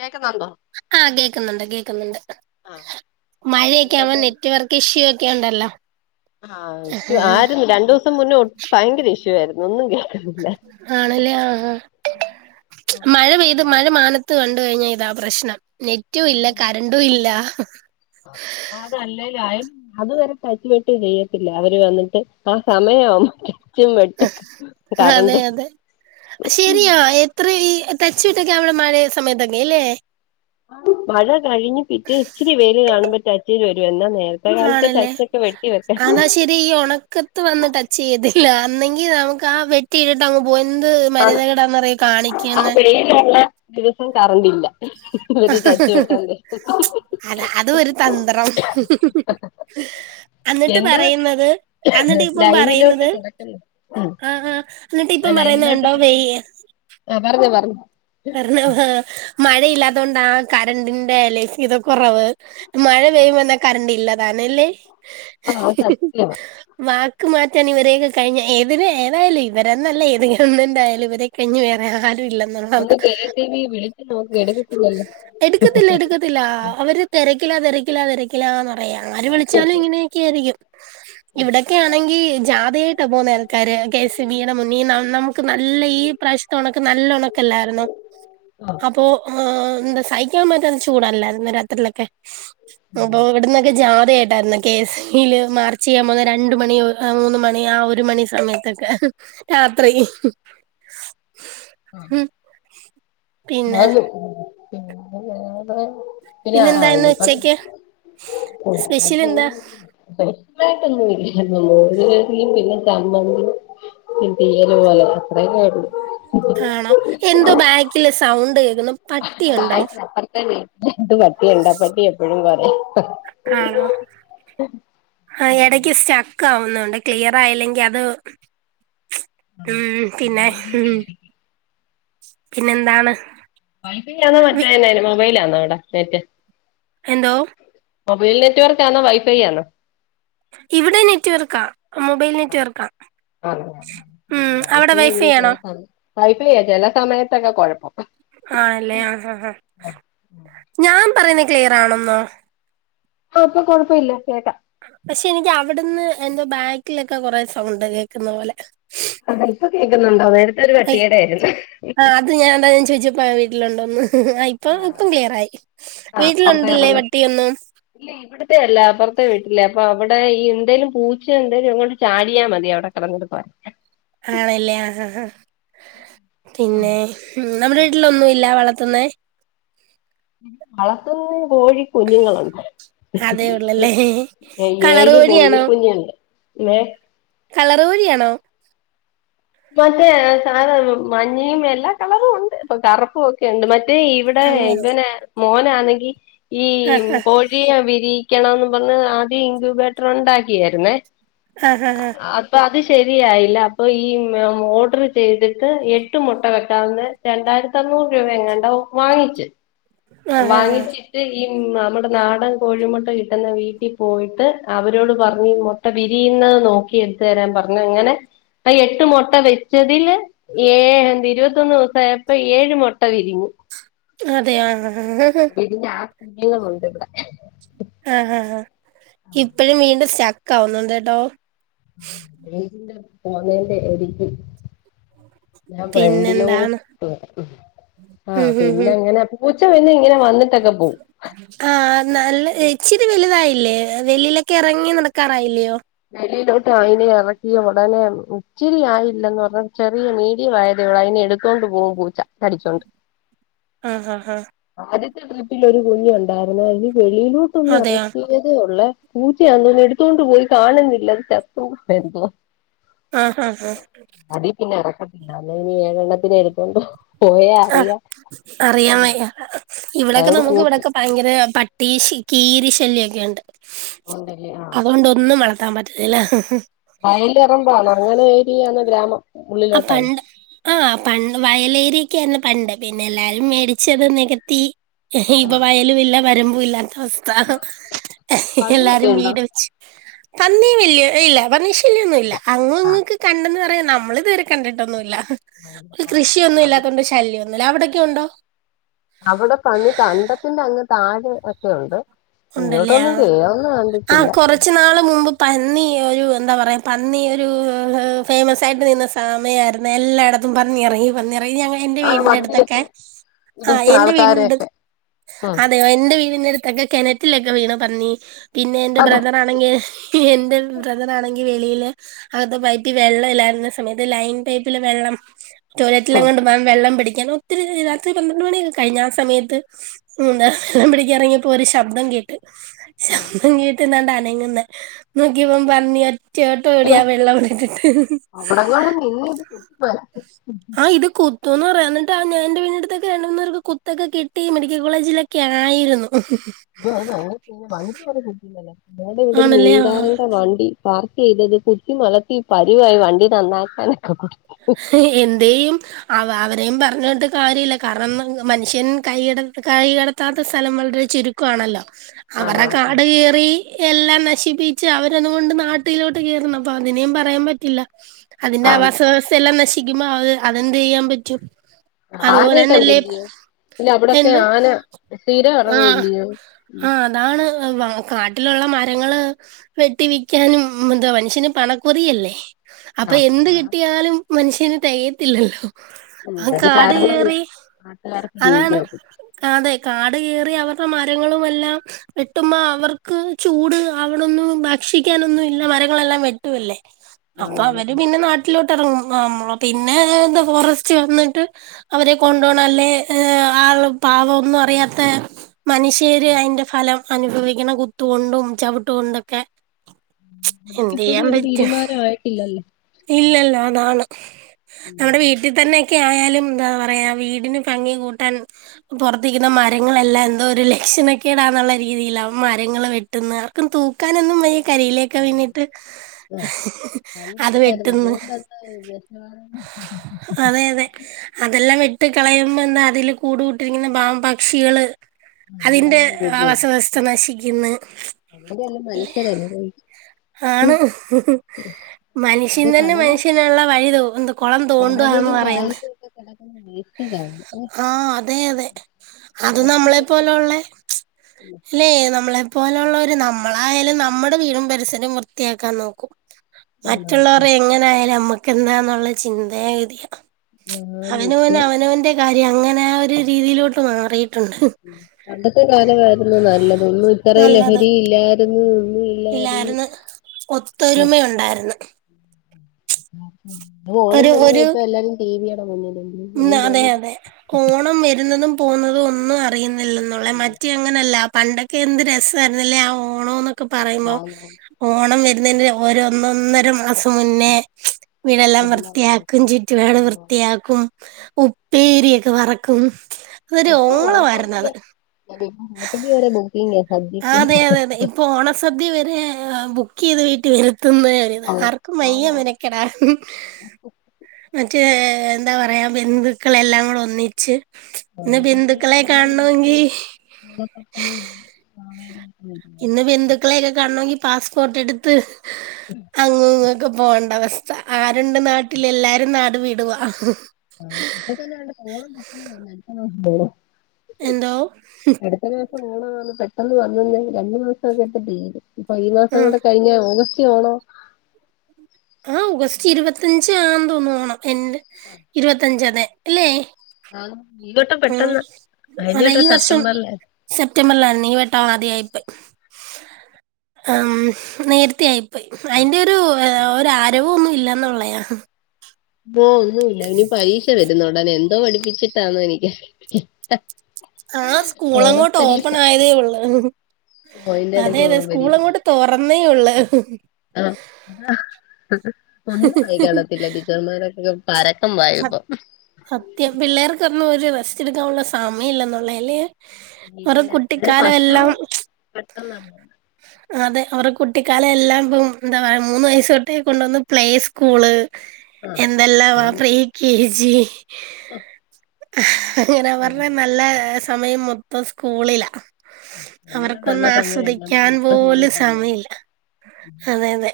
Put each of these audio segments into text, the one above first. കേക്കുന്നുണ്ടോ ആഹ്, കേക്കുന്നുണ്ട് കേക്കുന്നുണ്ട്. ആഹ് മയൊക്കെ ആവുമ്പോ എന്തൊക്കെയുണ്ട് നെറ്റ് വർക്ക് [unintelligible] ഒക്കെണ്ടല്ലാ ആഹ്.. ഇഷ്യു ആര്ന്നു. രണ്ടുസം മുന്നേ [unintelligible] ഭയങ്കര ഇഷ്യൂ ആയിരുന്നു. ഒന്നും കേ [inaudible] ആണല്ലേ? ആഹ്.. ആഹ്, മഴ പെയ്ത്, മഴ മാനത്ത് കണ്ട് കഴിഞ്ഞാ ഇതാ പ്രശ്നം. നെറ്റു ഇല്ല, കറണ്ടു ഇല്ല അതല്ലലായി, അതുവരെ തയ്ച് വെട്ടി ചെയ്യത്തില്ല. അവര് വന്നിട്ട് ആ സമയം [unintelligible] അതെ കറണ്ടും അതെ ശരിയാ [unintelligible] ഈ [unintelligible] വീട്ടൊക്കെ അവിടെ മായേ സമയത്തൊക്കെ ഇല്ലേ? മഴ കഴിഞ്ഞ്, പിറ്റേ ഇച്ചിരി വെയ്ൽ കാണുമ്പോ [unintelligible] എന്നാ [unintelligible] [unintelligible] കാലത്തെ [unintelligible] വെട്ടി [unintelligible] അത്, ഈ ഉണക്കത്ത് വന്ന് ടച്ച് ചെയ്തില്ല. അന്നെങ്കിൽ നമുക്ക് ആ വെ തീരിട്ട അങ്ങ് പോ. എന്ത് ആണ് [unintelligible] ഈ കാണിക്കുന്നേ? [inaudible] ദിവസം കരന്റ് ഇല്ല ഏണിച് എറച്ചി വെട്ടാൻ പോയി. അത് അതും ഒരു തന്ത്രം [inaudible] അന്നിട്ട് പറയുന്നത് അന്നിട്ട് ഇപ്പോ ലൈനിലോട്ട് പറയുന്നത്. കിടക്കുന്നു ആഹ് എന്നിട്ട് ആ ഇപ്പം പറയുന്നത് എന്ത്‌ [inaudible] ആ പറഞ്ഞോ പറഞ്ഞോ. പെർണവ മഴയിലത്തൊണ്ട കറണ്ടിന്റെ ലേസിയുടെ കുറവ്. മഴ പെയ്യുബോ എന്താ കറണ്ട് ഇല്ലാതാനല്ലേ. അമ്മാവ് സത്യമാ വാക്ക്മാറ്റാൻ ഇവരൊക്കെ കഴിഞ്ഞേ ഏതിന് ഏതായാലും ഇവരന്നല്ല ഏത് ഗവൺമെന്റായാലും ഇവരെ കഴിഞ്ഞു വേറെ ആരൂല്ല. ഒന്ന് കെ സ് ഇ ബി വിളിച്ച് നോക്കി എടുക്കത്തില്ലല്ലോ എടുക്കത്തില്ല എടുക്കത്തില്ല അവര് തെരക്കില തെരക്കില തെരെ കിലാ, പറയാണ് ആര് മാറ്റി വെച്ചോ വിളിച്ചാലും ഇങ്ങനെയൊകെയിരിക്കും ഇവിടെ. ഒക്കെ ആണെങ്കിൽ ജാഥയായിട്ട് പോവുന്നെ ആൾക്കാർ കെ സ് ഇ ബി, മൂന്നിന്ന നമുക്ക് നല്ല ഈ പ്രാവശ്യത്തെ ഒണക്ക് നല്ല ഒണക്കലായിരുന്നോ. ആഹ് അപ്പോ ആ എന്താ സഹിക്കാൻ പറ്റാത്തെ ചൂടല്ലേ ഇന്നലെ രാത്രിയിലൊക്കെ. അപ്പോ ഇവിടന്നൊക്കെ ജാഥയട്ടായിരുന്നാ കെ സ് ല് മാർച്ച് ചെയ്യാൻ പോവുന്ന രണ്ട് മണി ഏ മൂന്ന് മണി ആ ഒരു മണി സമയത്തൊക്കെ. രാത്രിയിൽ ആ, പിന്നെ അത് പിന്നെ വേറെ പിന്നെ ആഹ് പിന്നെന്തായിരുന്നു ഇനിയിപ്പോ ഉച്ചക്ക് സ്പെഷ്യൽ എന്താ ഉം [inaudible] പെശാലയിട്ടൊന്നുല്ല മോരുകറി പിന്നെ ചമന്തി. ഈ തീയല് പോലെ അത്രെകൊള്ളു. ആണോ എന്തോ ബാക്കില് സൗണ്ട് കേൾക്കണ്. ബാക്കില് അപർത്തെ വീട്ടില് ഒരു പട്ടിയുണ്ട് ആ പട്ടി എപ്പോഴും കോര [inaudible] ആണോ ആ ഇടക്ക് സ്റ്റേക്കാവുണ്ട് ക്ലിയറയിലെങ്കിൽ അത് ച്ച്. ഉം പിന്നെ ഉം പിന്നെ എന്താണ്. വൈഫൈ ആണോ മറ്റെയാണോ മൊബൈലാണോ അവിടെ അപ്ഡേറ്റ്. എന്തോ. മോബോയിൽ നെറ്റ്‌വർക്ക് ആണോ വൈഫൈ ആണോ. ഇവിടെ നെറ്റ്‌വർക്ക മൊബൈൽ നെറ്റ് വർക്കാ. ആഹ് ഉം അവിടെ വൈഫൈ ആണോ. ആഹ് ഇപ്പോ കേൾക്ക ചേലെ സമയത്തൊക്കെ കുഴപ്പം. ആലെ, ആ ആഹ് ആഹ് ഞാൻപറയുന്നേ ക്ലിയരണന്നോ ഓ ഇപ്പോ കൊഴപ്പില്ല കേക്കാം. പക്ഷെ എനിക്ക് അവിടുന്ന് എന്തോ ബാക്കിലൊക്കെ കൊറെേ സൗണ്ട് കേൾക്കുന്നത് പോലെ. താത്ത ഇപ്പോ കേൾക്കുന്നുണ്ടോ നേരത്തെ ഒരു ഐ പട്ടിയുണ്ടായിരുന്നു. ആ അത് ഞാൻ അങ്ങനെ ചോദിച്ചപ്പോ ആ വീട്ടിലുണ്ടോന്ന് ആയി ഇപ്പോം അപ്പം ക്ലിയരായി വീട്ടിലുണ്ടില്ലേ പട്ടി ഒന്ന്. ഇല്ലേ ഇവിടെ ഇവിടത്തെയല്ല അപർത്തെ വീട്ടില അപ്പോ അവിടെ ഈ എന്തേലും പൂച്ച എന്തേലും അങ്ങോട്ട് ചാടിയാൽ മതി അവിടെ കടന്ന് കൊറക്കാൻ.. ആണല്ലേ ആഹ് ആ പിന്നെ നമ്മുടെ വീട്ടില് ഒന്നുല്ല വളത്തുന്നേ. വളത്തുന്നേ കോഴി കുഞ്ഞുങ്ങളുണ്ട്. അതേ ഉള്ളല്ലേ ഏ കളർ ഏഴു കോഴിയാണോ കോഴിക്കുഞ്ഞുണ്ട്, ലെ. കളറ് കോഴിയാണോ. മറ്റേ ഏ സാധ മഞ്ഞയും എല്ലാ കളറും ഉണ്ട് ഇപ്പോ കറുപ്പോകേണ്ട് മറ്റേ ഇവിടെ ഇവിടെ അങ്ങനെ ഇബന് മോനാണങ്കിൽ ഈ ആ ആ കോഴി കിയോ വിരിക്കണം എന്ന് പറഞ്ഞ് ആദ്യം ഇൻക്യൂബേറ്റർ ഉണ്ടാക്കിയായിരുന്നേ. ആഹ് ഹാ ഹ അപ്പോ അത് ശരിയായില്ല അപ്പൊ ഈ ഓർഡർ ചെയ്തിട്ട് എട്ട് മുട്ട വെ ന്ന് രണ്ടായിരത്തി അഞ്ഞൂറ് രൂപ എങ്ങാണ്ടോ വാങ്ങിച്ച് ആ ആ ആ വാങ്ങിച്ച് ഈ നമ്മുടെ നാടൻ കോഴിമുട്ട കിട്ടുന്ന വീട്ടിൽ പോയിട്ട് അവരോട് പറഞ്ഞീ മു ട്ട വിരിയുന്നത് നോക്കി എടുത്ത് തരാൻ പറഞ്ഞു. അങ്ങനെ അ എട്ട് മുട്ട വെച്ചതില് ഏഴെന്ത് ഇരുപത്തൊന്ന് ദിവസ ആയപ്പോ ഏഴ് മുട്ട വിരിഞ്ഞു. അതെ ആഹ്ഹഹഹഹ് വിരിഞ്ഞ ആ കുഞ്ഞുങ്ങളുണ്ട് ഇവിടെ ആഹ ഹാ ആഇപ്പഴും വീണ്ടും സ്റ്റക്ക് ആവുന്നുണ്ട് കേട്ടോ. റേഞ്ചിന്റെ പോന്നതിന്റെ അരിക്കും ഞാൻ ഫ്രണ്ടിലോമ് പിന്നെന്താണ് ആഹ് ഉം ഉം പിന്നെ ഉം അങ്ങനെ പൂച്ച വന്ന് ഇങ്ങനെ വന്ന് [inaudible] ആഹ് നല്ല ഇച്ചിരി വലുതായില്ലേ? വെളീലൊക്കെ ഇറങ്ങി നടക്കാറായില്ലയോ? വെളിയിലോട്ട് അയിനെ ഇറക്കി ഉടനെ ഇച്ചിരി ആയില്ലന്ന് പറഞ്ഞാ ചെറിയ മീഡിയം ആയതേ ഒള്ളൂ അയിനെടു ത്തോണ്ട് പോകും പൂച്ച കടിച്ചോണ്ട് ആഹ് ഹഹ ആദ്യത്തെ ട്രിപ്പിൽ ഒരു കുഞ്ഞുണ്ടായിരുന്നു അത് വെളിയിലോട്ടൊന്ന് അതെയോ ഇറക്കി യതേ ഒള്ളെ പൂച്ചയങ്ങനെ എടുത്തോണ്ട് പോയി കാണുന്നില്ലത് ചത്തോ എന്തോ ആഹ ഹഹ അതീ പിന്നെ ഇറക്കത്തില്ല അല്ലേൽ ഇനി ഏഴെണ്ണത്തിനെ എടുത്തോണ്ടോ ആ അറിയാൻ വയ്യ ഇവിടൊക്കെ അതുകൊണ്ട് നമുക്ക് കൂട്ടി ഇവിടൊക്കെ ഭയങ്കര പട്ടി കീരി ശല്യൊക്കെണ്ട്. ഉണ്ടല്ലേ ആഹ് അതുകൊണ്ട് ഒന്നും വളർത്താൻ പ ഇല്ല [unintelligible] വയലിറമ്പാണോ അങ്ങനെ ഏരിയാണ് ഗ്രാമം ഉള്ളിലോട്ടാണോ അപ്പണ്ട് ആഹ് പണ്ട് വയലേരിയൊക്കെയായിരുന്ന് പണ്ട് പിന്നെ എല്ലാരും മേടിച്ചത് നികത്തി ഇപ്പൊ ആഹ് വയലും ഇല്ല വരമ്പും ഇല്ലാത്ത അവസ്ഥ പന്നിയൊക്കെ എല്ലാരും ഉണ്ടോ വീട് വെച്ച് പന്നി വല്ല്യേ ഇല്ല പന്നീ ശല്യമൊന്നും ഇല്ല അങ്ങും ആഹ് ഇങ്ങൊക്കെ കണ്ടന്ന് പറയും നമ്മള് തുവരെ കണ്ടിട്ടൊന്നൂല്ല. ആഹ് കൃഷിയൊന്നും അത് ഇല്ലാത്തൊണ്ട് ശല്യമൊന്നൂല്ല. അവിടൊക്കെ ഉണ്ടോ? അവിടെ പണി കണ്ടത്തിന്റെ അങ്ങ് താഴെ ഒക്കെ ഉണ്ട്. ഉണ്ടല്ലേ ആ ഇങ്ങോട്ടൊന്നും കേറുന്ന ആ കണ്ടിട്ടില്ല കൊറച്ച് നാള് മുമ്പ് പന്നി ഒരു എന്താ പറയാ പന്നി ഒരു ഫേമസ് ആയിട്ട് നിന്ന സമയമായിരുന്നെ എല്ലായിടത്ത ത്തും പന്നി ഇറങ്ങി പന്നിയിറങ്ങി അങ്ങ എന്റെ ആ വീടിന്റെ അടുത്തൊക്കെ വണ്ടിയൊക്കെ ആ ഇടിച്ച എന്റെ വീടിന്റത് ആൾക്കാരെയൊക്കെ ഉം അതെയോ എന്റെ വീടിന്റെടുത്ത് ത്തൊക്കെ കിണറ്റിലൊക്കെ വീണ പന്നി പിന്നെ എന്റെ അത് ബ്രാദ റാണെങ്കി എന്റെ ബ്രദറാണെങ്കിൽ വെളിയില് അകത്തെ പൈപ്പിൽ വെള്ളം ഇല്ലായിരുന്ന സമയത്ത് ലൈൻ പൈപ്പിലെ വെള്ളം ടോയ്ലറ്റിൽങ്ങാണ്ട്ന്നാണ് വെള്ളം പിടിക്കണു ത്തിരി ത്തിരി രാത്രി പന്ത്രണ്ട് മണിയൊക്കെ കഴിഞ്ഞ ആ സമയത്ത് ഉം വെള്ളം പിടിക്കാൻ ഇറങ്ങിയപ്പോ ഒരു ശബ്ദം കേട്ട്. ശബ്ദം കേട്ട്ന്നാണ്ടനങ്ങ്ന്ന് നോക്കിയപ്പം പന്നി ചേട്ടോടി അയ്യോ ആ വെള്ളം അവിടെട്ടിട്ട് [unintelligible] പ്പൊവരാ ആ ഇത്ത്തുന്ന് പറയാം എന്നി്ട്ടാ ഞ എൻന്റെ വീടുത്തൊക്ക രണ്ട മൂന്നേർക്ക് കുത്തൊക്കെ കിട്ട മെഡിക്കൽ കോളേജിലെ ഒക്ക ആയിരുന്നു [unintelligible] വണ്ടി വരെ കുത്തിഇടല ഞങ്ങളെ ഇവിടെ ഒരു ആണല്ലേ? മീൻ ആഹ്. കാരൻ വണ്ടി പാർക്ക് ചെയ്തത് കുത്തിമലത്തി പരുവായി വണ്ടി നന്നാക്കാക്കാനൊക്കെ എന്തയും അവ അവരെയും പറഞ്ഞ കേട്ടാര്യമില്ല കാരണം മനുഷ്യൻ കൈട കൈ കിടത്താത്ത സ്ഥലം വളരെ ചുരു യാണല്ലോ അവരുടെ ആന- കാട് കയറി എല്ലാം നശിപ്പിച്ച് അവരതുകൊണ്ട് നാട്ടിലോട്ട് കേയറണം. അപ്പൊ അതിനേും പറയാൻ പറ്റില്ല. അതിന്റെ ആവാസ വ്യവസ്ഥയ എല്ലാം നശിക്കുമ്പോ അത് അതെന്ത് ചെയ്യാൻ പറ്റും. അതുപോലെ ആനയെ തന്നെല്ലേ കണ്ടില്ലയോ പിന്നെ അവിടെൊക്കെ എന്തോ ആന സ്ഥിര ആഹ് ഇറങ്ങൂല്ലയോ? ആഹ് അതാണ് കാട്ടിലുള്ള മരങ്ങള് വെട്ടി വിക്കാനും എന്താ മനുഷ്യന് പണക്കുറിയല്ലേ. ആ അപ്പൊ എന്ത് ആ. കിട്ടിയാലും മനുഷ്യന് തികയത്തില്ലല്ലോ. ഉം. ആ അത് കാട് കാരണം കേയറി നാട്ടുകാർക്ക് അതാണ് ജീവിക്കാൻ ഒക്കും. അതെ കാട് കയറി അവരുടെ മരങ്ങളും എല്ലാം വെട്ടുമ്പോ അവർക്ക് ചൂട് അവിടൊന്നും ഭക്ഷിക്കാനൊന്നും ഇല്ല മരങ്ങളെല്ലാം വെട്ടുവല്ലേ. അപ്പൊ അതാണ് അവര് പിന്നെ നാട്ടിലോട്ട് ഇറങ്ങും നമ്മള പിന്നെ എന്താ ഫോറസ്റ്റ് വന്നിട്ട് അവരെ കൊണ്ടോണം അല്ലേ ആ പാവംഒന്നും അറിയാത്ത മനുഷ്യ ർ അതിന്റെ ഫലം അനുഭവിക്കുന്ന കുത്തുകൊണ്ടും ചവിട്ടു കൊണ്ടൊക്കെ അത് ഇപ്പഴും ഒരു തീരുമാനം ആയിട്ടില്ലല്ലേ? ഇല്ലല്ല അതാണ്. ഉം നമ്മുടെ വീ [unintelligible] തന്നെൊക്കെ ആയാലും എന്താ പറയാ വീടിന് ഭംഗി കൂട്ടാൻ പുറത്ത് നിക്കുന്ന മരങ്ങളെല്ലാം എന്തോ ഒരു ലക്ഷണക്കെടാന്നുള്ള രീതിയില മരങ്ങള് വെ ട്ടുന്ന ആർക്കും തൂക്കാനൊന്നും വയ്യ കരിയിലൊക്കെ വന്നിട്ട് ആഹ് അത് പണ്ടത്തെ ആയിരുന്നു വെട്ടന്ന്. അതെ [unintelligible] അതെ അതെല്ലാം വെട്ടി കളയുമ്പോ എന്താ അതില് കൂട് കൂടിയിരിക്കുന്ന പാവം പക്ഷികള് അതിന്റെ വല്ലാതെയും ആവാസ വ്യവസ്ഥ നശിക്കുന്നു. അതെന്നെ മനുഷ്യർ അനുഭവിക്കും. ആണ് മനുഷ്യൻ അത് തന്നെ കടല മനുഷ്യ നുള്ള വഴി തോന് കൊളം തോണ്ടന്ന് കടലിലും പറയുന്നത്. [unintelligible] ഏഹ് ആ അതെ അതെ അത് നമ്മളെ പ്ലാസ്റ്റിക്കൊക്കെ പോലെ ഉള്ളെ അല്ലെ നമ്മളെ പോലെയുള്ളവർ നമ്മളായാലും നമ്മുടെ വീടും പരിസരവും വൃത്തിയാക്കാൻ നോക്കും. കാണാം മറ്റുള്ളവർ എങ്ങനൊയാലും നമ്മാകെണ്ടാനുള്ള ചിന്തയാഗതിയ. അന്നേ അവനോൻ അവനവന്റെറെ കാര്യം അങ്ങനെ ആ ഒരു രീതിയിലോട്ട് മാറി. പണ്ടത്തെ കാലമായിരുന്നു നല്ലത. ഒന്നും ഇത്ര നല്ലത് ലഹരി ഇല്ലായിരുന്നു, ഇല്ലായിരുന്നു ഒത്തൊരുമ ഉണ്ടായിരുന്നു. ഓണം വന്ന് ഇപ്പ എല്ലാരും ടീവി യടെ മുന്നില്ല. മ്മ് അതെ അതെ ഓണം വരുന്നതും പോുന്നതും ഒന്നും അറിയുന്നില്ലെന്നുള്ളെ മറ്റേ അങ്ങനെയല്ല പണ്ട ക്കെ എന്ത് രസമായിരുന്നില്ലേ ആ ഓണംന്നൊക്കെ പറയുമ്പോ, ആഹ് ഓണം വരുന്നതിന് ഒരു ഒന്നൊന്നര മാസം മുന്നേ വീടെല്ലാം എല്ലാം വൃത്തിയാക്കും, ചുറ്റുപാട് വൃത്തിയാക്കും. ഉപ്പേരിയൊക്കെ വറക്കും അതൊരു ഇപ്പോ ഓളമായിരുന്നു ഹോട്ടലില് അത്, [unintelligible] വരെ പോ ആ അതെ അതെ അതെ ഇപ്പൊ ഓണസദ്യ വരെ ബുക്ക് ചെയ്ത് വീട്ടിൽ വരുത്തുന്ന ആർക്കും വയ്യ ആണോ മെനക്കെടാൻ. മറ്റേ എന്താ പറയാ ബന്ധുക്കളെല്ലാം കൂടെ ഒന്നിച്ച്. ഇന്ന് ബന്ധുക്കളെ കാണണമെങ്കി [unintelligible] ഒക്കെ വരില്ലേ ഇന്ന് ബന്ധുക്കളെയൊക്കെ കാണണെങ്കിൽ പാസ്പോർട്ട് എടുത്ത് അങ്ങ് ഒക്കെ പോണ്ട അവസ്ഥ. ആരുണ്ട് നാട്ടിൽ, എല്ലാരും നാട് വിടുവ. ആ [unintelligible] [inaudible] എന്തോ ഹം. അടുത്ത മാസം ഓണാണ് പെട്ടെന്ന് വന്നന്ന് രണ്ടു മാസൊക്കെ ഇപ്പം തീരും. ഇപ്പൊ ഈ മാസം ആ കൂടെ കയിഞ്ഞ ഓഗസ്റ്റ് ഒണൊ. ആ ഓഗസ്റ്റ് ഇരുപത്തഞ്ചാണന്ന്തോന്ന്ന്നു ഓണം എന്റെ ഇരുപത്തഞ്ച അതെ അല്ലെ. ആ ഈ വട്ടം പെട്ടെന്ന് കൈഞട്ടം സെപ്റ്റംബറിലേനു. സെപ്റ്റംബറില ഈവട്ടം ആദ്യയിപ്പോ. [inaudible] അം നേരത്തെ ആയിപ്പോയി അയിന്റൊരു ആരവവും ഒന്നുംല്ലന്നുള്ളയാ. ഓ ഒന്നുമില്ല ഇനി പരീക്ഷ വരുന്നുണ്ട്‌ അയ്നെന്തോ പഠിപ്പിച്ചിട്ടാന്നനിക്ക ആ സ്കൂൾ അങ്ങോട്ട് ഓപ്പൺ ആയതേ ഉള്ളൂ ഓ അയിന്റെ അതെ ഇടയ്ക്ക് അതെ ഓണം സ്കൂള അങ്ങോട്ട്. തൊറന്നേ ഉള്ളൂ ഇഹ്. ആ ഒന്നും ആയി കാണത്തില്ല ടീച്ചർമാരൊക്ക. പരക്കം സ- പായുപ്പൊ. സത്യം പിള്ളേർക്കൊന്നൊരു റെസ്റ്റ് എടുക്കാനുള്ള സമയംല്ലന്നുള്ളേയാ അല്ലേയൊ. ഓരെ ഇല്ല അത് കുട്ടിക്കാലം വർഷം എല്ലാം ക്ക്ച്ച്. പെട്ടെന്നാണ് പോണെ അതെ അവരെ കുട്ടിക്കാലെല്ലാം ഇപ്പം എന്താ പറയാ മൂന്ന് വയസ്സ തൊട്ടേ കൊണ്ടുവന്ന് പ്ലേ സ്കൂള്. ആ എന്തെല്ലാ വാ അതിപ്പോ പ്രീ കെ ജി. അങ്ങനെ ആ പറഞ്ഞ നല്ല സമയം മൊത്തം സ്കൂളിലാ. നമ്മുടെ നല്ല അവർക്കൊന്നും സമയം എല്ലാം ആസ്വദിക്കാൻ പോയി ഇപ്പൊ സ്കൂളിൽ പോലും പോകാൻ തോന്നുന്നു സമയല്ല. അതെ അതെ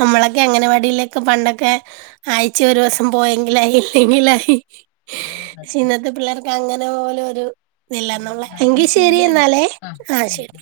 നമ്മളൊക്കെ അങ്കണവാടിലേക് പണ്ടൊക്കെ ആയി. ചേ ഒരോസം പോയെങ്കിലായി ഇല്ലെങ്കിലായി പഷേ ഇന്നത്തെ പിള്ളേർക്ക്. അങ്ങനെ പോലും ഒരു ഇതില്ലന്നുളെ എന്നാ എങ്കിശരി ശരിയെടാ എന്നാലേ ആ ആഹ് ശരി.